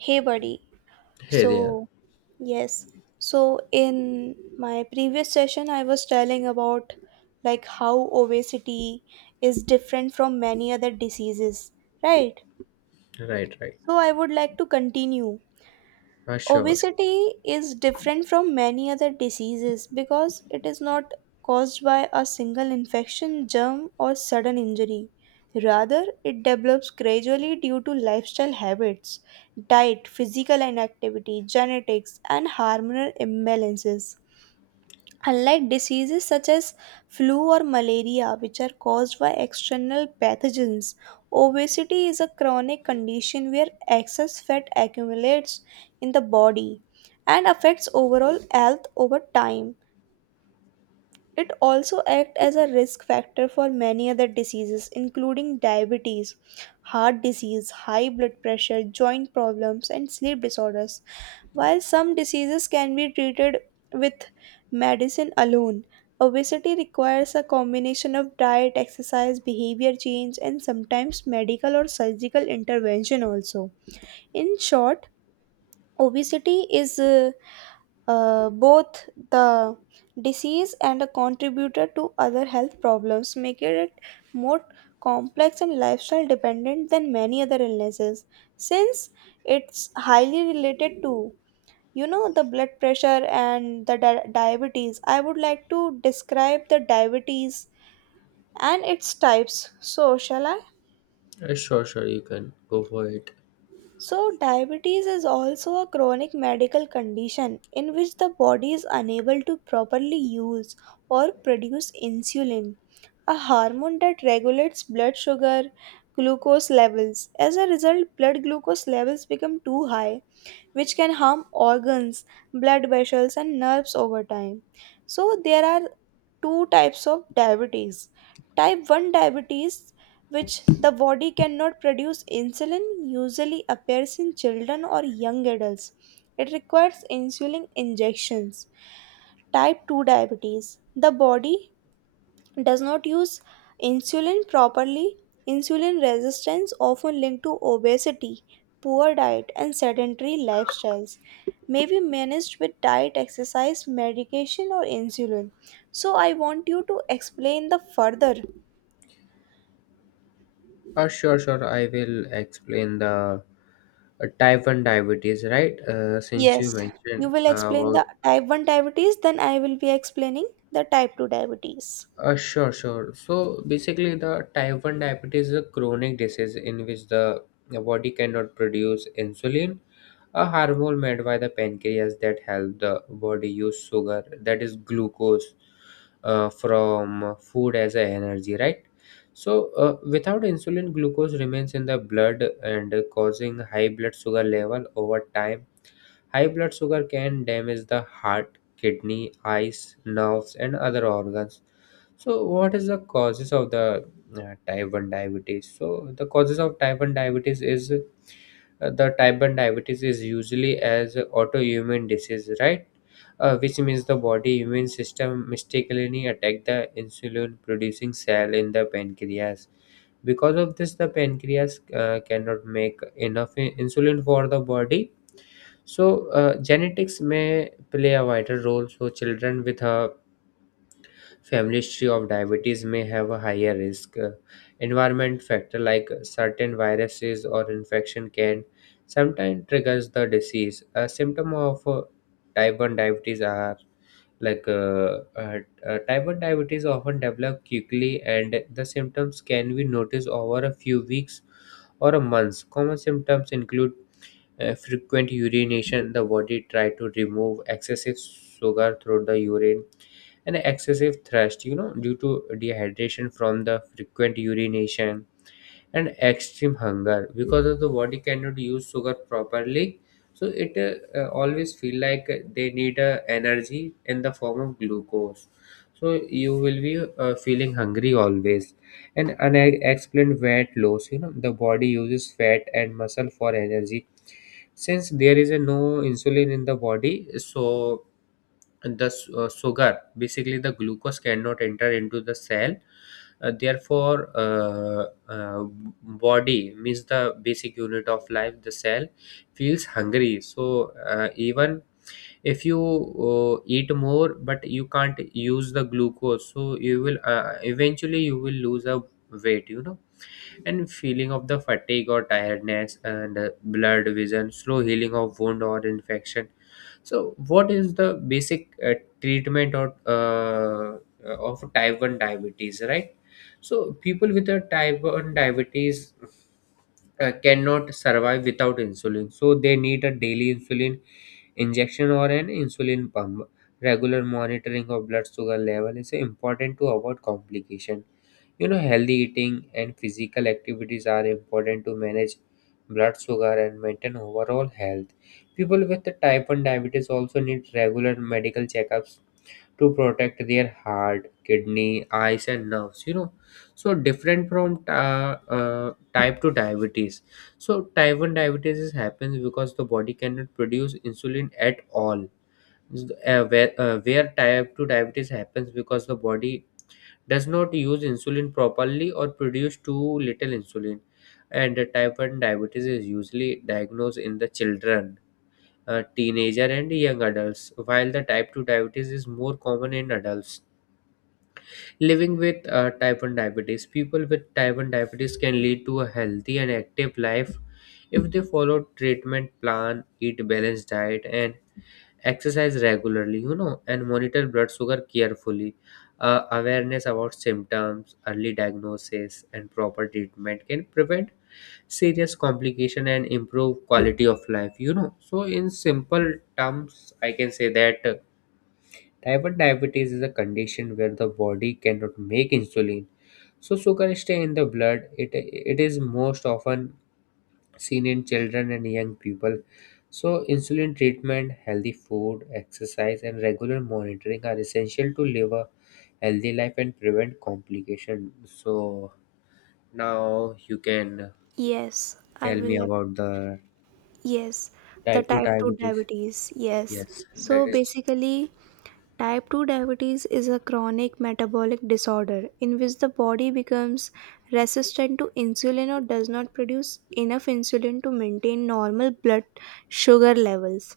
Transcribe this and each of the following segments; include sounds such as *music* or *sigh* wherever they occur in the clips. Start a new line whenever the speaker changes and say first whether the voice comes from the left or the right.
right: Hey, buddy.
left: Hey there.
right: So, yes. So, in my previous session, I was telling about, like, how obesity is different from many other diseases, right?
left: Right, right.
right: So, I would like to continue.
left: Sure.
right: Obesity is different from many other diseases because it is not caused by a single infection, germ, or sudden injury. Rather, it develops gradually due to lifestyle habits, diet, physical inactivity, genetics, and hormonal imbalances. Unlike diseases such as flu or malaria, which are caused by external pathogens, obesity is a chronic condition where excess fat accumulates in the body and affects overall health over time. It also acts as a risk factor for many other diseases, including diabetes, heart disease, high blood pressure, joint problems, and sleep disorders. While some diseases can be treated with medicine alone, obesity requires a combination of diet, exercise, behavior change, and sometimes medical or surgical intervention also. In short, obesity is both the disease and a contributor to other health problems, making it more complex and lifestyle dependent than many other illnesses. Since it's highly related to the blood pressure and the diabetes, I would like to describe the diabetes and its types. So, shall I?
left: Sure, sure. You can go for it.
right: So, diabetes is also a chronic medical condition in which the body is unable to properly use or produce insulin, a hormone that regulates blood sugar glucose levels. As a result, blood glucose levels become too high, which can harm organs, blood vessels, and nerves over time. So, there are two types of diabetes. Type 1 diabetes, which the body cannot produce insulin, usually appears in children or young adults. It requires insulin injections. Type 2 diabetes, the body does not use insulin properly. Insulin resistance, often linked to obesity, poor diet, and sedentary lifestyles, may be managed with diet, exercise, medication, or insulin. So, I want you to explain the further.
left: Sure, sure. I will explain the type 1 diabetes, right? Since
right: Yes,
left: you
right: you
left: mentioned
right: will explain
left: about.
right: the type 1 diabetes, then I will be explaining the type 2 diabetes.
left: Sure, sure. So basically, the type 1 diabetes is a chronic disease in which the body cannot produce insulin, a hormone made by the pancreas that help the body use sugar, that is glucose, from food as a energy, right? So, without insulin, glucose remains in the blood and causing high blood sugar level over time. High blood sugar can damage the heart, kidney, eyes, nerves, and other organs. So, what is the causes of the type 1 diabetes? So, the causes of type 1 diabetes is the type 1 diabetes is usually as autoimmune disease, right? Which means the body immune system mistakenly attack the insulin producing cell in the pancreas. Because of this, the pancreas cannot make enough insulin for the body. So, genetics may play a vital role. So, children with a family history of diabetes may have a higher risk. Environment factor like certain viruses or infection can sometimes triggers the disease. A symptom of type 1 diabetes are like type 1 diabetes often develop quickly and the symptoms can be noticed over a few weeks or a months. Common symptoms include frequent urination, the body try to remove excessive sugar through the urine and excessive thirst, you know, due to dehydration from the frequent urination and extreme hunger because of the body cannot use sugar properly, so it always feel like they need energy in the form of glucose, so you will be feeling hungry always, and unexplained fat loss. You know, the body uses fat and muscle for energy since there is a no insulin in the body. So, and the sugar basically the glucose cannot enter into the cell. Therefore uh, body means the basic unit of life, the cell, feels hungry. So, even if you eat more but you can't use the glucose, so you will eventually you will lose a weight, you know. And feeling of the fatigue or tiredness and blurred vision, slow healing of wound or infection. So, what is the basic treatment or of type 1 diabetes, right? So, people with a type 1 diabetes cannot survive without insulin, so they need a daily insulin injection or an insulin pump. Regular monitoring of blood sugar level is important to avoid complication. You know, healthy eating and physical activities are important to manage blood sugar and maintain overall health. People with the type 1 diabetes also need regular medical checkups to protect their heart, kidney, eyes, and nerves. You know, so different from type 2 diabetes. So, type 1 diabetes is happens because the body cannot produce insulin at all. Where type 2 diabetes happens because the body does not use insulin properly or produce too little insulin. And type 1 diabetes is usually diagnosed in the children, teenager and young adults, while the type 2 diabetes is more common in adults. Living with type 1 diabetes, people with type 1 diabetes can lead to a healthy and active life if they follow treatment plan, eat balanced diet, and exercise regularly, you know, and monitor blood sugar carefully. Awareness about symptoms, early diagnosis and proper treatment can prevent serious complication and improve quality of life. You know, so in simple terms I can say that type 1 diabetes is a condition where the body cannot make insulin, so sugar stay in the blood. It is most often seen in children and young people. So, insulin treatment, healthy food, exercise, and regular monitoring are essential to live a healthy life and prevent complication. So, now you can
right: Yes, I
left: tell me
right: will.
left: about the
right: Yes, the
left: type 2
right: type 2
left: diabetes.
right: diabetes. Yes.
left: Yes,
right: So
left: that is
right: basically, type 2 diabetes is a chronic metabolic disorder in which the body becomes resistant to insulin or does not produce enough insulin to maintain normal blood sugar levels.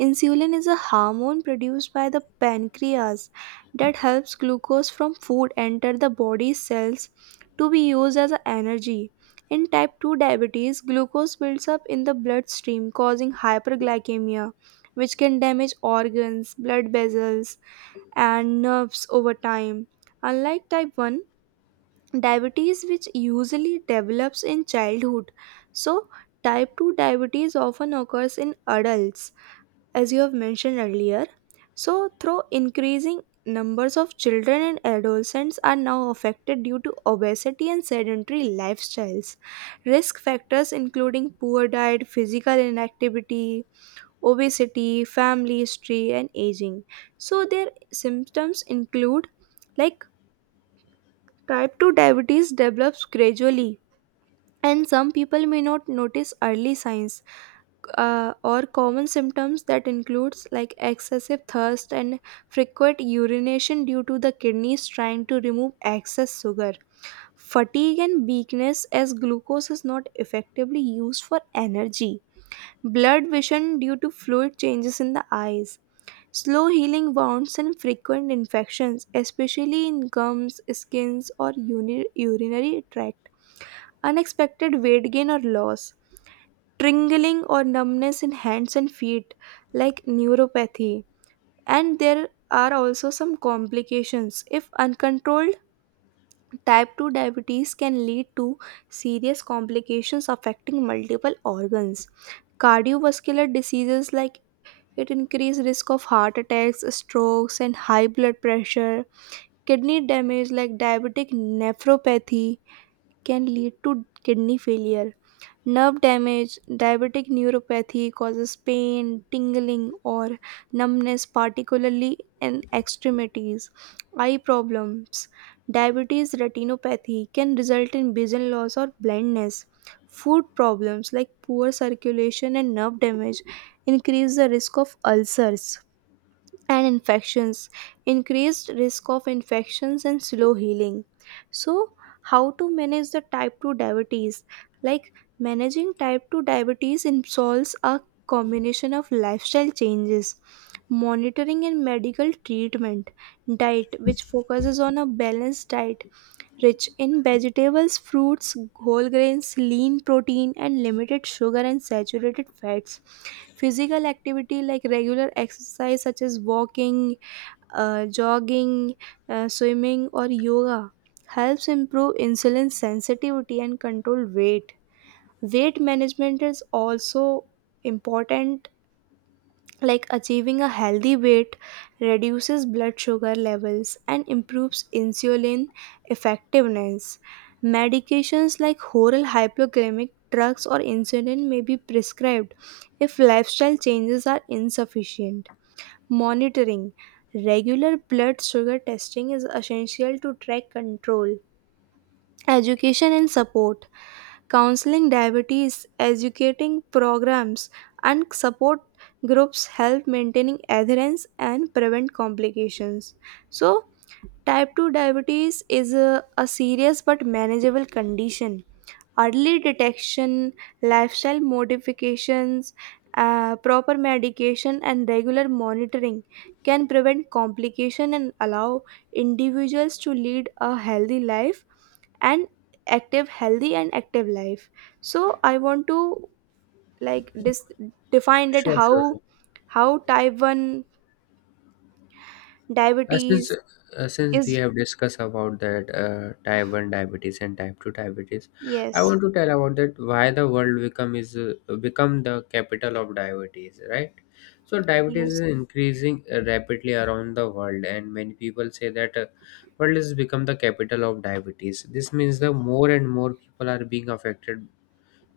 right: Insulin is a hormone produced by the pancreas that helps glucose from food enter the body's cells to be used as energy. In type 2 diabetes, glucose builds up in the bloodstream, causing hyperglycemia, which can damage organs, blood vessels, and nerves over time. Unlike type 1 diabetes, which usually develops in childhood, so type 2 diabetes often occurs in adults, as you have mentioned earlier. So, through increasing numbers of children and adolescents are now affected due to obesity and sedentary lifestyles, risk factors including poor diet, physical inactivity, obesity, family history, and aging. So, their symptoms include, like, type 2 diabetes develops gradually, and some people may not notice early signs, or common symptoms that includes, like, excessive thirst and frequent urination due to the kidneys trying to remove excess sugar, fatigue and weakness as glucose is not effectively used for energy, blood vision due to fluid changes in the eyes, slow healing wounds and frequent infections, especially in gums, skins, or urinary tract. Unexpected weight gain or loss, tingling or numbness in hands and feet, like neuropathy. And there are also some complications. If uncontrolled, type 2 diabetes can lead to serious complications affecting multiple organs. Cardiovascular diseases, like, it increases risk of heart attacks, strokes, and high blood pressure. Kidney damage like diabetic nephropathy can lead to kidney failure. Nerve damage, diabetic neuropathy causes pain, tingling, or numbness, particularly in extremities. Eye problems, diabetes retinopathy can result in vision loss or blindness. Food problems like poor circulation and nerve damage increase the risk of ulcers and infections, increased risk of infections and slow healing. So, how to manage the type 2 diabetes? Like, managing type 2 diabetes involves a combination of lifestyle changes, monitoring and medical treatment, diet which focuses on a balanced diet rich in vegetables, fruits, whole grains, lean protein and limited sugar and saturated fats, physical activity like regular exercise such as walking, jogging, swimming, or yoga helps improve insulin sensitivity and control weight. Weight management is also important, like achieving a healthy weight reduces blood sugar levels and improves insulin effectiveness. Medications like oral hypoglycemic drugs or insulin may be prescribed if lifestyle changes are insufficient. Monitoring. Regular blood sugar testing is essential to track control. Education and support. Counseling diabetes, educating programs, and support groups help maintaining adherence and prevent complications. So, type 2 diabetes is a serious but manageable condition. Early detection, lifestyle modifications, proper medication, and regular monitoring can prevent complication and allow individuals to lead a healthy life and active healthy and active life. So I want to, like, define that
left: sure, sure,
right: how
left: sure.
right: how type 1
left: Uh, since
right: diabetes
left: uh, since we
right: is.
left: have discussed about that type 1 diabetes and type 2 diabetes, I
right: Yes,
left: want to tell about that why the world become is become the capital of diabetes, right? So diabetes
right: yes,
left: is increasing rapidly around the world, and many people say that world has become the capital of diabetes. This means the more and more people are being affected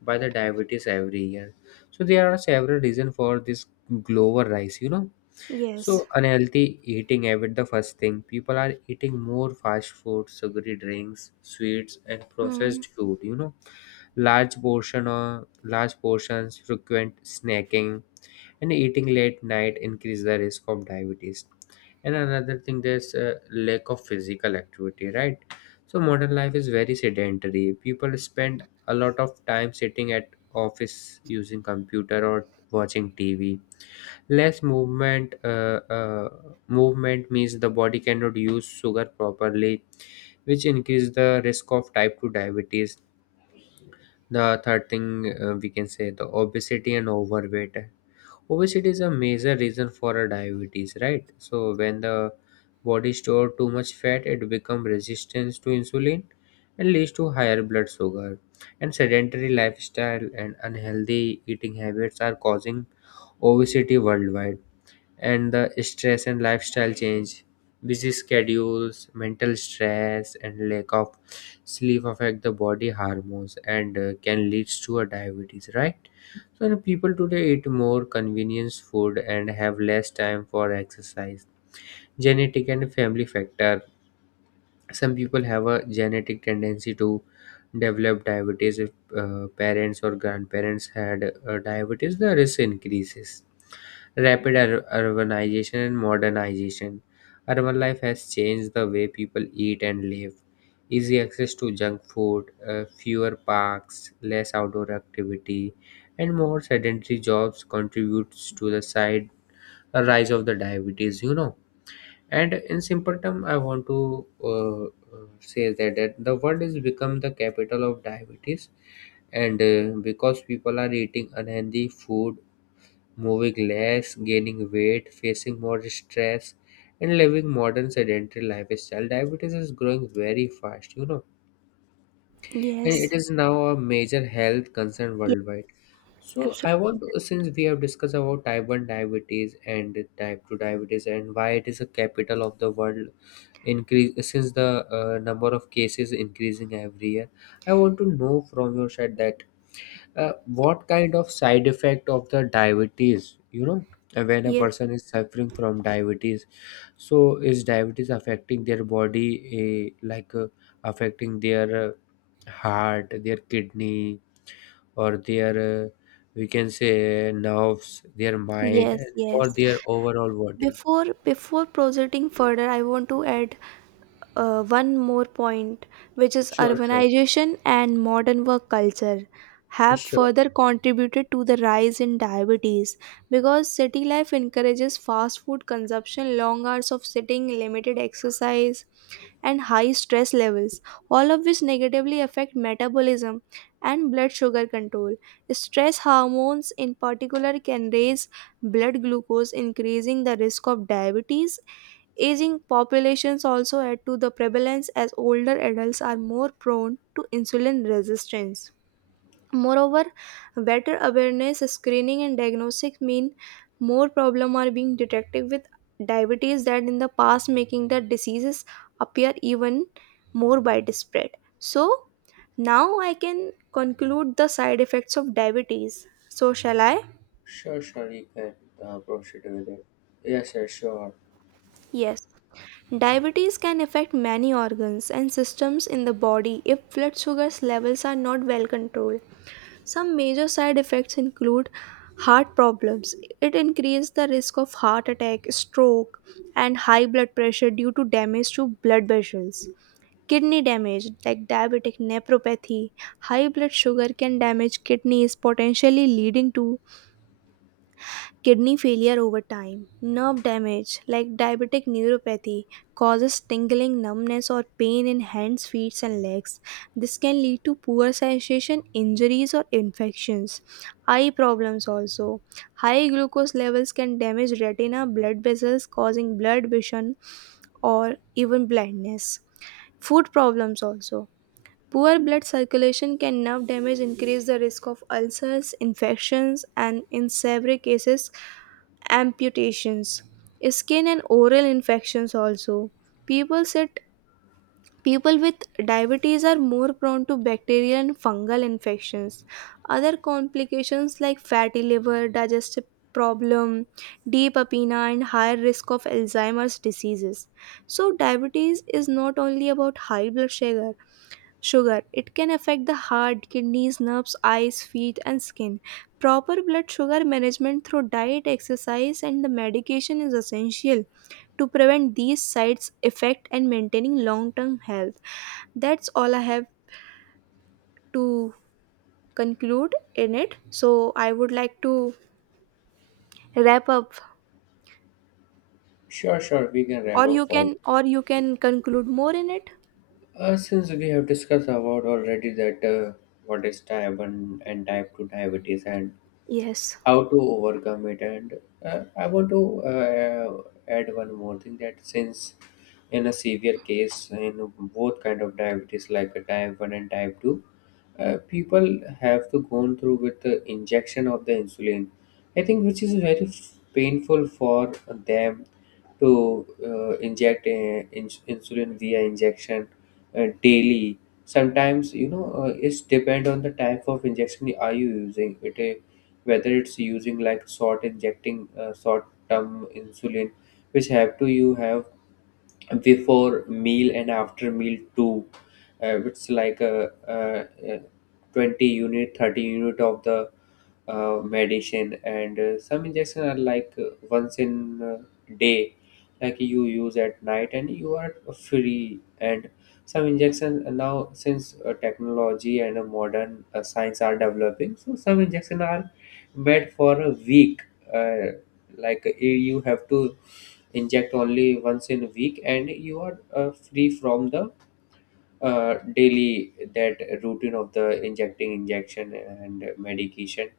left: by the diabetes every year. So there are several reasons for this global rise, you know.
right: yes.
left: So unhealthy eating habit the first thing, people are eating more fast food, sugary drinks, sweets and
right: Mm.
left: processed food, you know. Large portion or large portions, frequent snacking and eating late night increase the risk of diabetes. And another thing, there's a lack of physical activity, right? So modern life is very sedentary. People spend a lot of time sitting at office using computer or watching TV. Less movement, movement means the body cannot use sugar properly, which increase the risk of type 2 diabetes. The third thing, we can say the obesity and overweight. Obesity is a major reason for a diabetes, right? So when the body store too much fat, it become resistance to insulin and leads to higher blood sugar. And sedentary lifestyle and unhealthy eating habits are causing obesity worldwide. And the stress and lifestyle change, busy schedules, mental stress and lack of sleep affect the body hormones and can lead to a diabetes, right? So the people today eat more convenience food and have less time for exercise. Genetic and family factor, some people have a genetic tendency to develop diabetes. If parents or grandparents had diabetes, the risk increases. Rapid urbanization and modernization. Urban life has changed the way people eat and live. Easy access to junk food, fewer parks, less outdoor activity, and more sedentary jobs contributes to the side a rise of the diabetes. You know, and in simple term, I want to say that, that the world has become the capital of diabetes, and because people are eating unhealthy food, moving less, gaining weight, facing more stress, and living modern sedentary lifestyle. Diabetes is growing very fast, you know, and it
right: Yes,
left: is now a major health concern
right: yes.
left: worldwide. So I
right: Absolutely.
left: want to, since we have discussed about type 1 diabetes and type 2 diabetes and why it is a capital of the world increase since the number of cases increasing every year, I want to know from your side that what kind of side effect of the diabetes? You know, when a
right: Yes,
left: person is suffering from diabetes, so is diabetes affecting their body, like affecting their heart, their kidney, or their, we can say, nerves, their mind,
right: yes,
left: and or
right: yes.
left: their overall body?
right: Before proceeding further, I want to add one more point, which is
left: Sure, sure,
right: urbanization and modern work culture, have
left: sure,
right: further contributed to the rise in diabetes because city life encourages fast food consumption, long hours of sitting, limited exercise, and high stress levels, all of which negatively affect metabolism and blood sugar control. Stress hormones, in particular, can raise blood glucose, increasing the risk of diabetes. Aging populations also add to the prevalence as older adults are more prone to insulin resistance. Moreover, better awareness, screening, and diagnostics mean more problems are being detected with diabetes that in the past, making the diseases appear even more widespread. So now I can conclude the side effects of diabetes. So shall I?
left: sure, sure. You can proceed with it. Yes, sir, sure,
right: Yes. Diabetes can affect many organs and systems in the body if blood sugar levels are not well controlled. Some major side effects include heart problems. It increases the risk of heart attack, stroke, and high blood pressure due to damage to blood vessels. Kidney damage like diabetic nephropathy, high blood sugar can damage kidneys, potentially leading to kidney failure over time. Nerve damage like diabetic neuropathy causes tingling, numbness, or pain in hands, feet, and legs. This can lead to poor sensation, injuries, or infections. Eye problems also. High glucose levels can damage retina, blood vessels, causing blood vision or even blindness. Food problems also. Poor blood circulation can nerve damage, increase the risk of ulcers, infections, and in severe cases, amputations. Skin and oral infections also. People sit People with diabetes are more prone to bacterial and fungal infections. Other complications like fatty liver, digestive problem, deep apnea, and higher risk of Alzheimer's diseases. So diabetes is not only about high blood sugar. It can affect the heart, kidneys, nerves, eyes, feet, and skin. Proper blood sugar management through diet, exercise, and the medication is essential to prevent these sides effect and maintaining long-term health. That's all I have to conclude in it. So I would like to wrap up,
left: sure, sure. We can
right: or
left: wrap
right: you
left: up for.
right: can, or you can conclude more in it.
left: Since we have discussed about already that what is type 1 and type 2 diabetes and
right: Yes.
left: how to overcome it, and I want to uh, add one more thing that since in a severe case in both kind of diabetes like a type 1 and type 2, people have to go through with the injection of the insulin. I think which is very painful for them to inject insulin via injection daily. Sometimes, you know, it's depend on the type of injection are you using it, whether it's using like salt injecting salt term insulin, which have to you have before meal and after meal too. It's like a, 20 unit, 30 unit of the medicine. And some injection are like once in day, like you use at night and you are free. And some injection, now since technology and modern science are developing, so some injection are bed for a week. Uh, like, you have to inject only once in a week, and you are free from the daily that routine of the injecting injection and medication.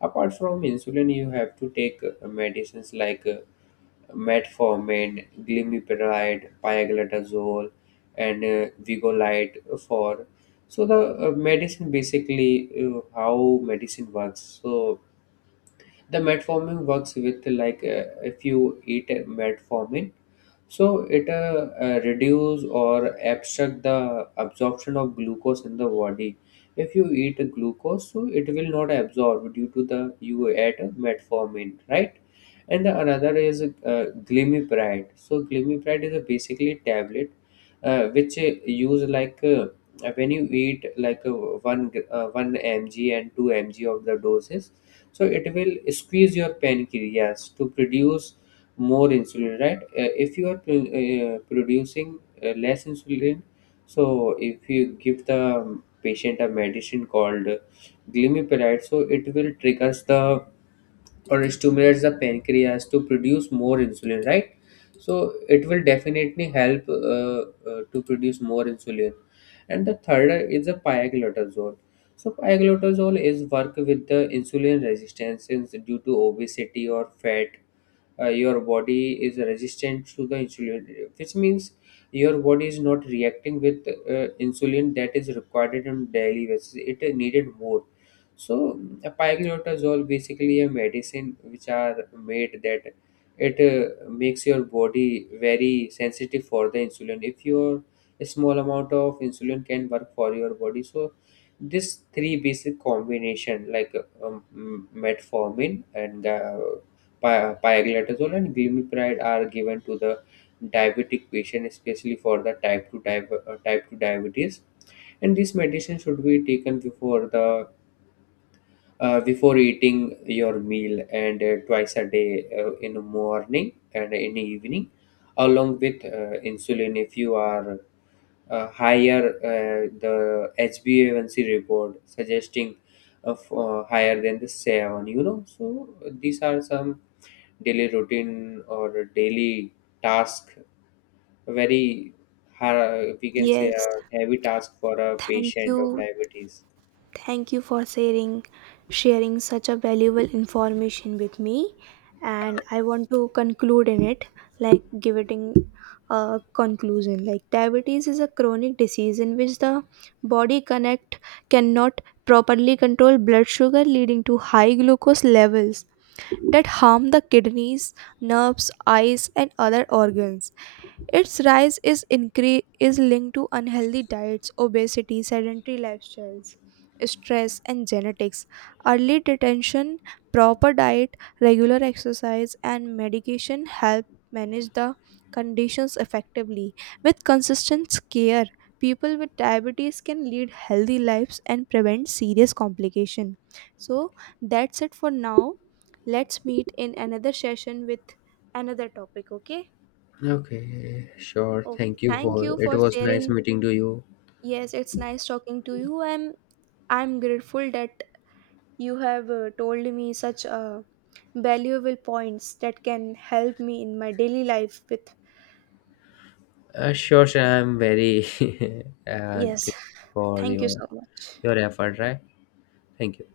left: Apart from insulin, you have to take medicines like metformin, glimepiride, pioglitazole, and vigolite for. So the medicine basically how medicine works. So the metformin works with like if you eat a metformin, so it reduce or abstract the absorption of glucose in the body. If you eat glucose, so it will not absorb due to the you add metformin, right? And the another is glimepiride. So glimepiride is a basically tablet which use like when you eat like 1 1 mg and 2 mg of the doses, so it will squeeze your pancreas to produce more insulin, right? If you are producing less insulin, so if you give the patient a medicine called glimepiride, so it will triggers the or stimulates the pancreas to produce more insulin, right? So it will definitely help to produce more insulin. And the third is the pioglitazole. So pioglitazole is work with the insulin resistance, since due to obesity or fat, your body is resistant to the insulin, which means your body is not reacting with insulin that is required on daily basis. It needed more. So pioglitazole basically a medicine which are made that it makes your body very sensitive for the insulin. If your a small amount of insulin can work for your body, so this three basic combination like metformin and pioglitazole and glimepiride are given to the diabetic patient, especially for the type 2 diabetes. And this medicine should be taken before the before eating your meal and twice a day, in the morning and in the evening along with insulin. If you are higher the HbA1c report suggesting of higher than the 7, you know. So these are some daily routine or daily task, very har we can say
right: Yes.
left: a heavy task for a
right: Thank
left: patient of
right: you.
left: diabetes.
right: Thank you for sharing such a valuable information with me, and I want to conclude in it like giving a conclusion like diabetes is a chronic disease in which the body connect cannot properly control blood sugar, leading to high glucose levels that harm the kidneys, nerves, eyes, and other organs. Its rise is linked to unhealthy diets, obesity, sedentary lifestyles, stress, and genetics. Early detention, proper diet, regular exercise, and medication help manage the conditions effectively. With consistent care, people with diabetes can lead healthy lives and prevent serious complication. So that's it for now. Let's meet in another session with another topic, okay?
left: Okay, sure.
right: Okay,
left: Thank you
right: thank
left: for
right: you
left: it
right: for
left: was nice
right: sharing.
left: meeting to you.
right: Yes, it's nice talking to you. I'm grateful that you have told me such valuable points that can help me in my daily life with.
left: Sure, sure. I'm very *laughs*
right: Yes.
left: grateful for
right: Thank you
left: your
right: so much.
left: your effort, right? Thank you.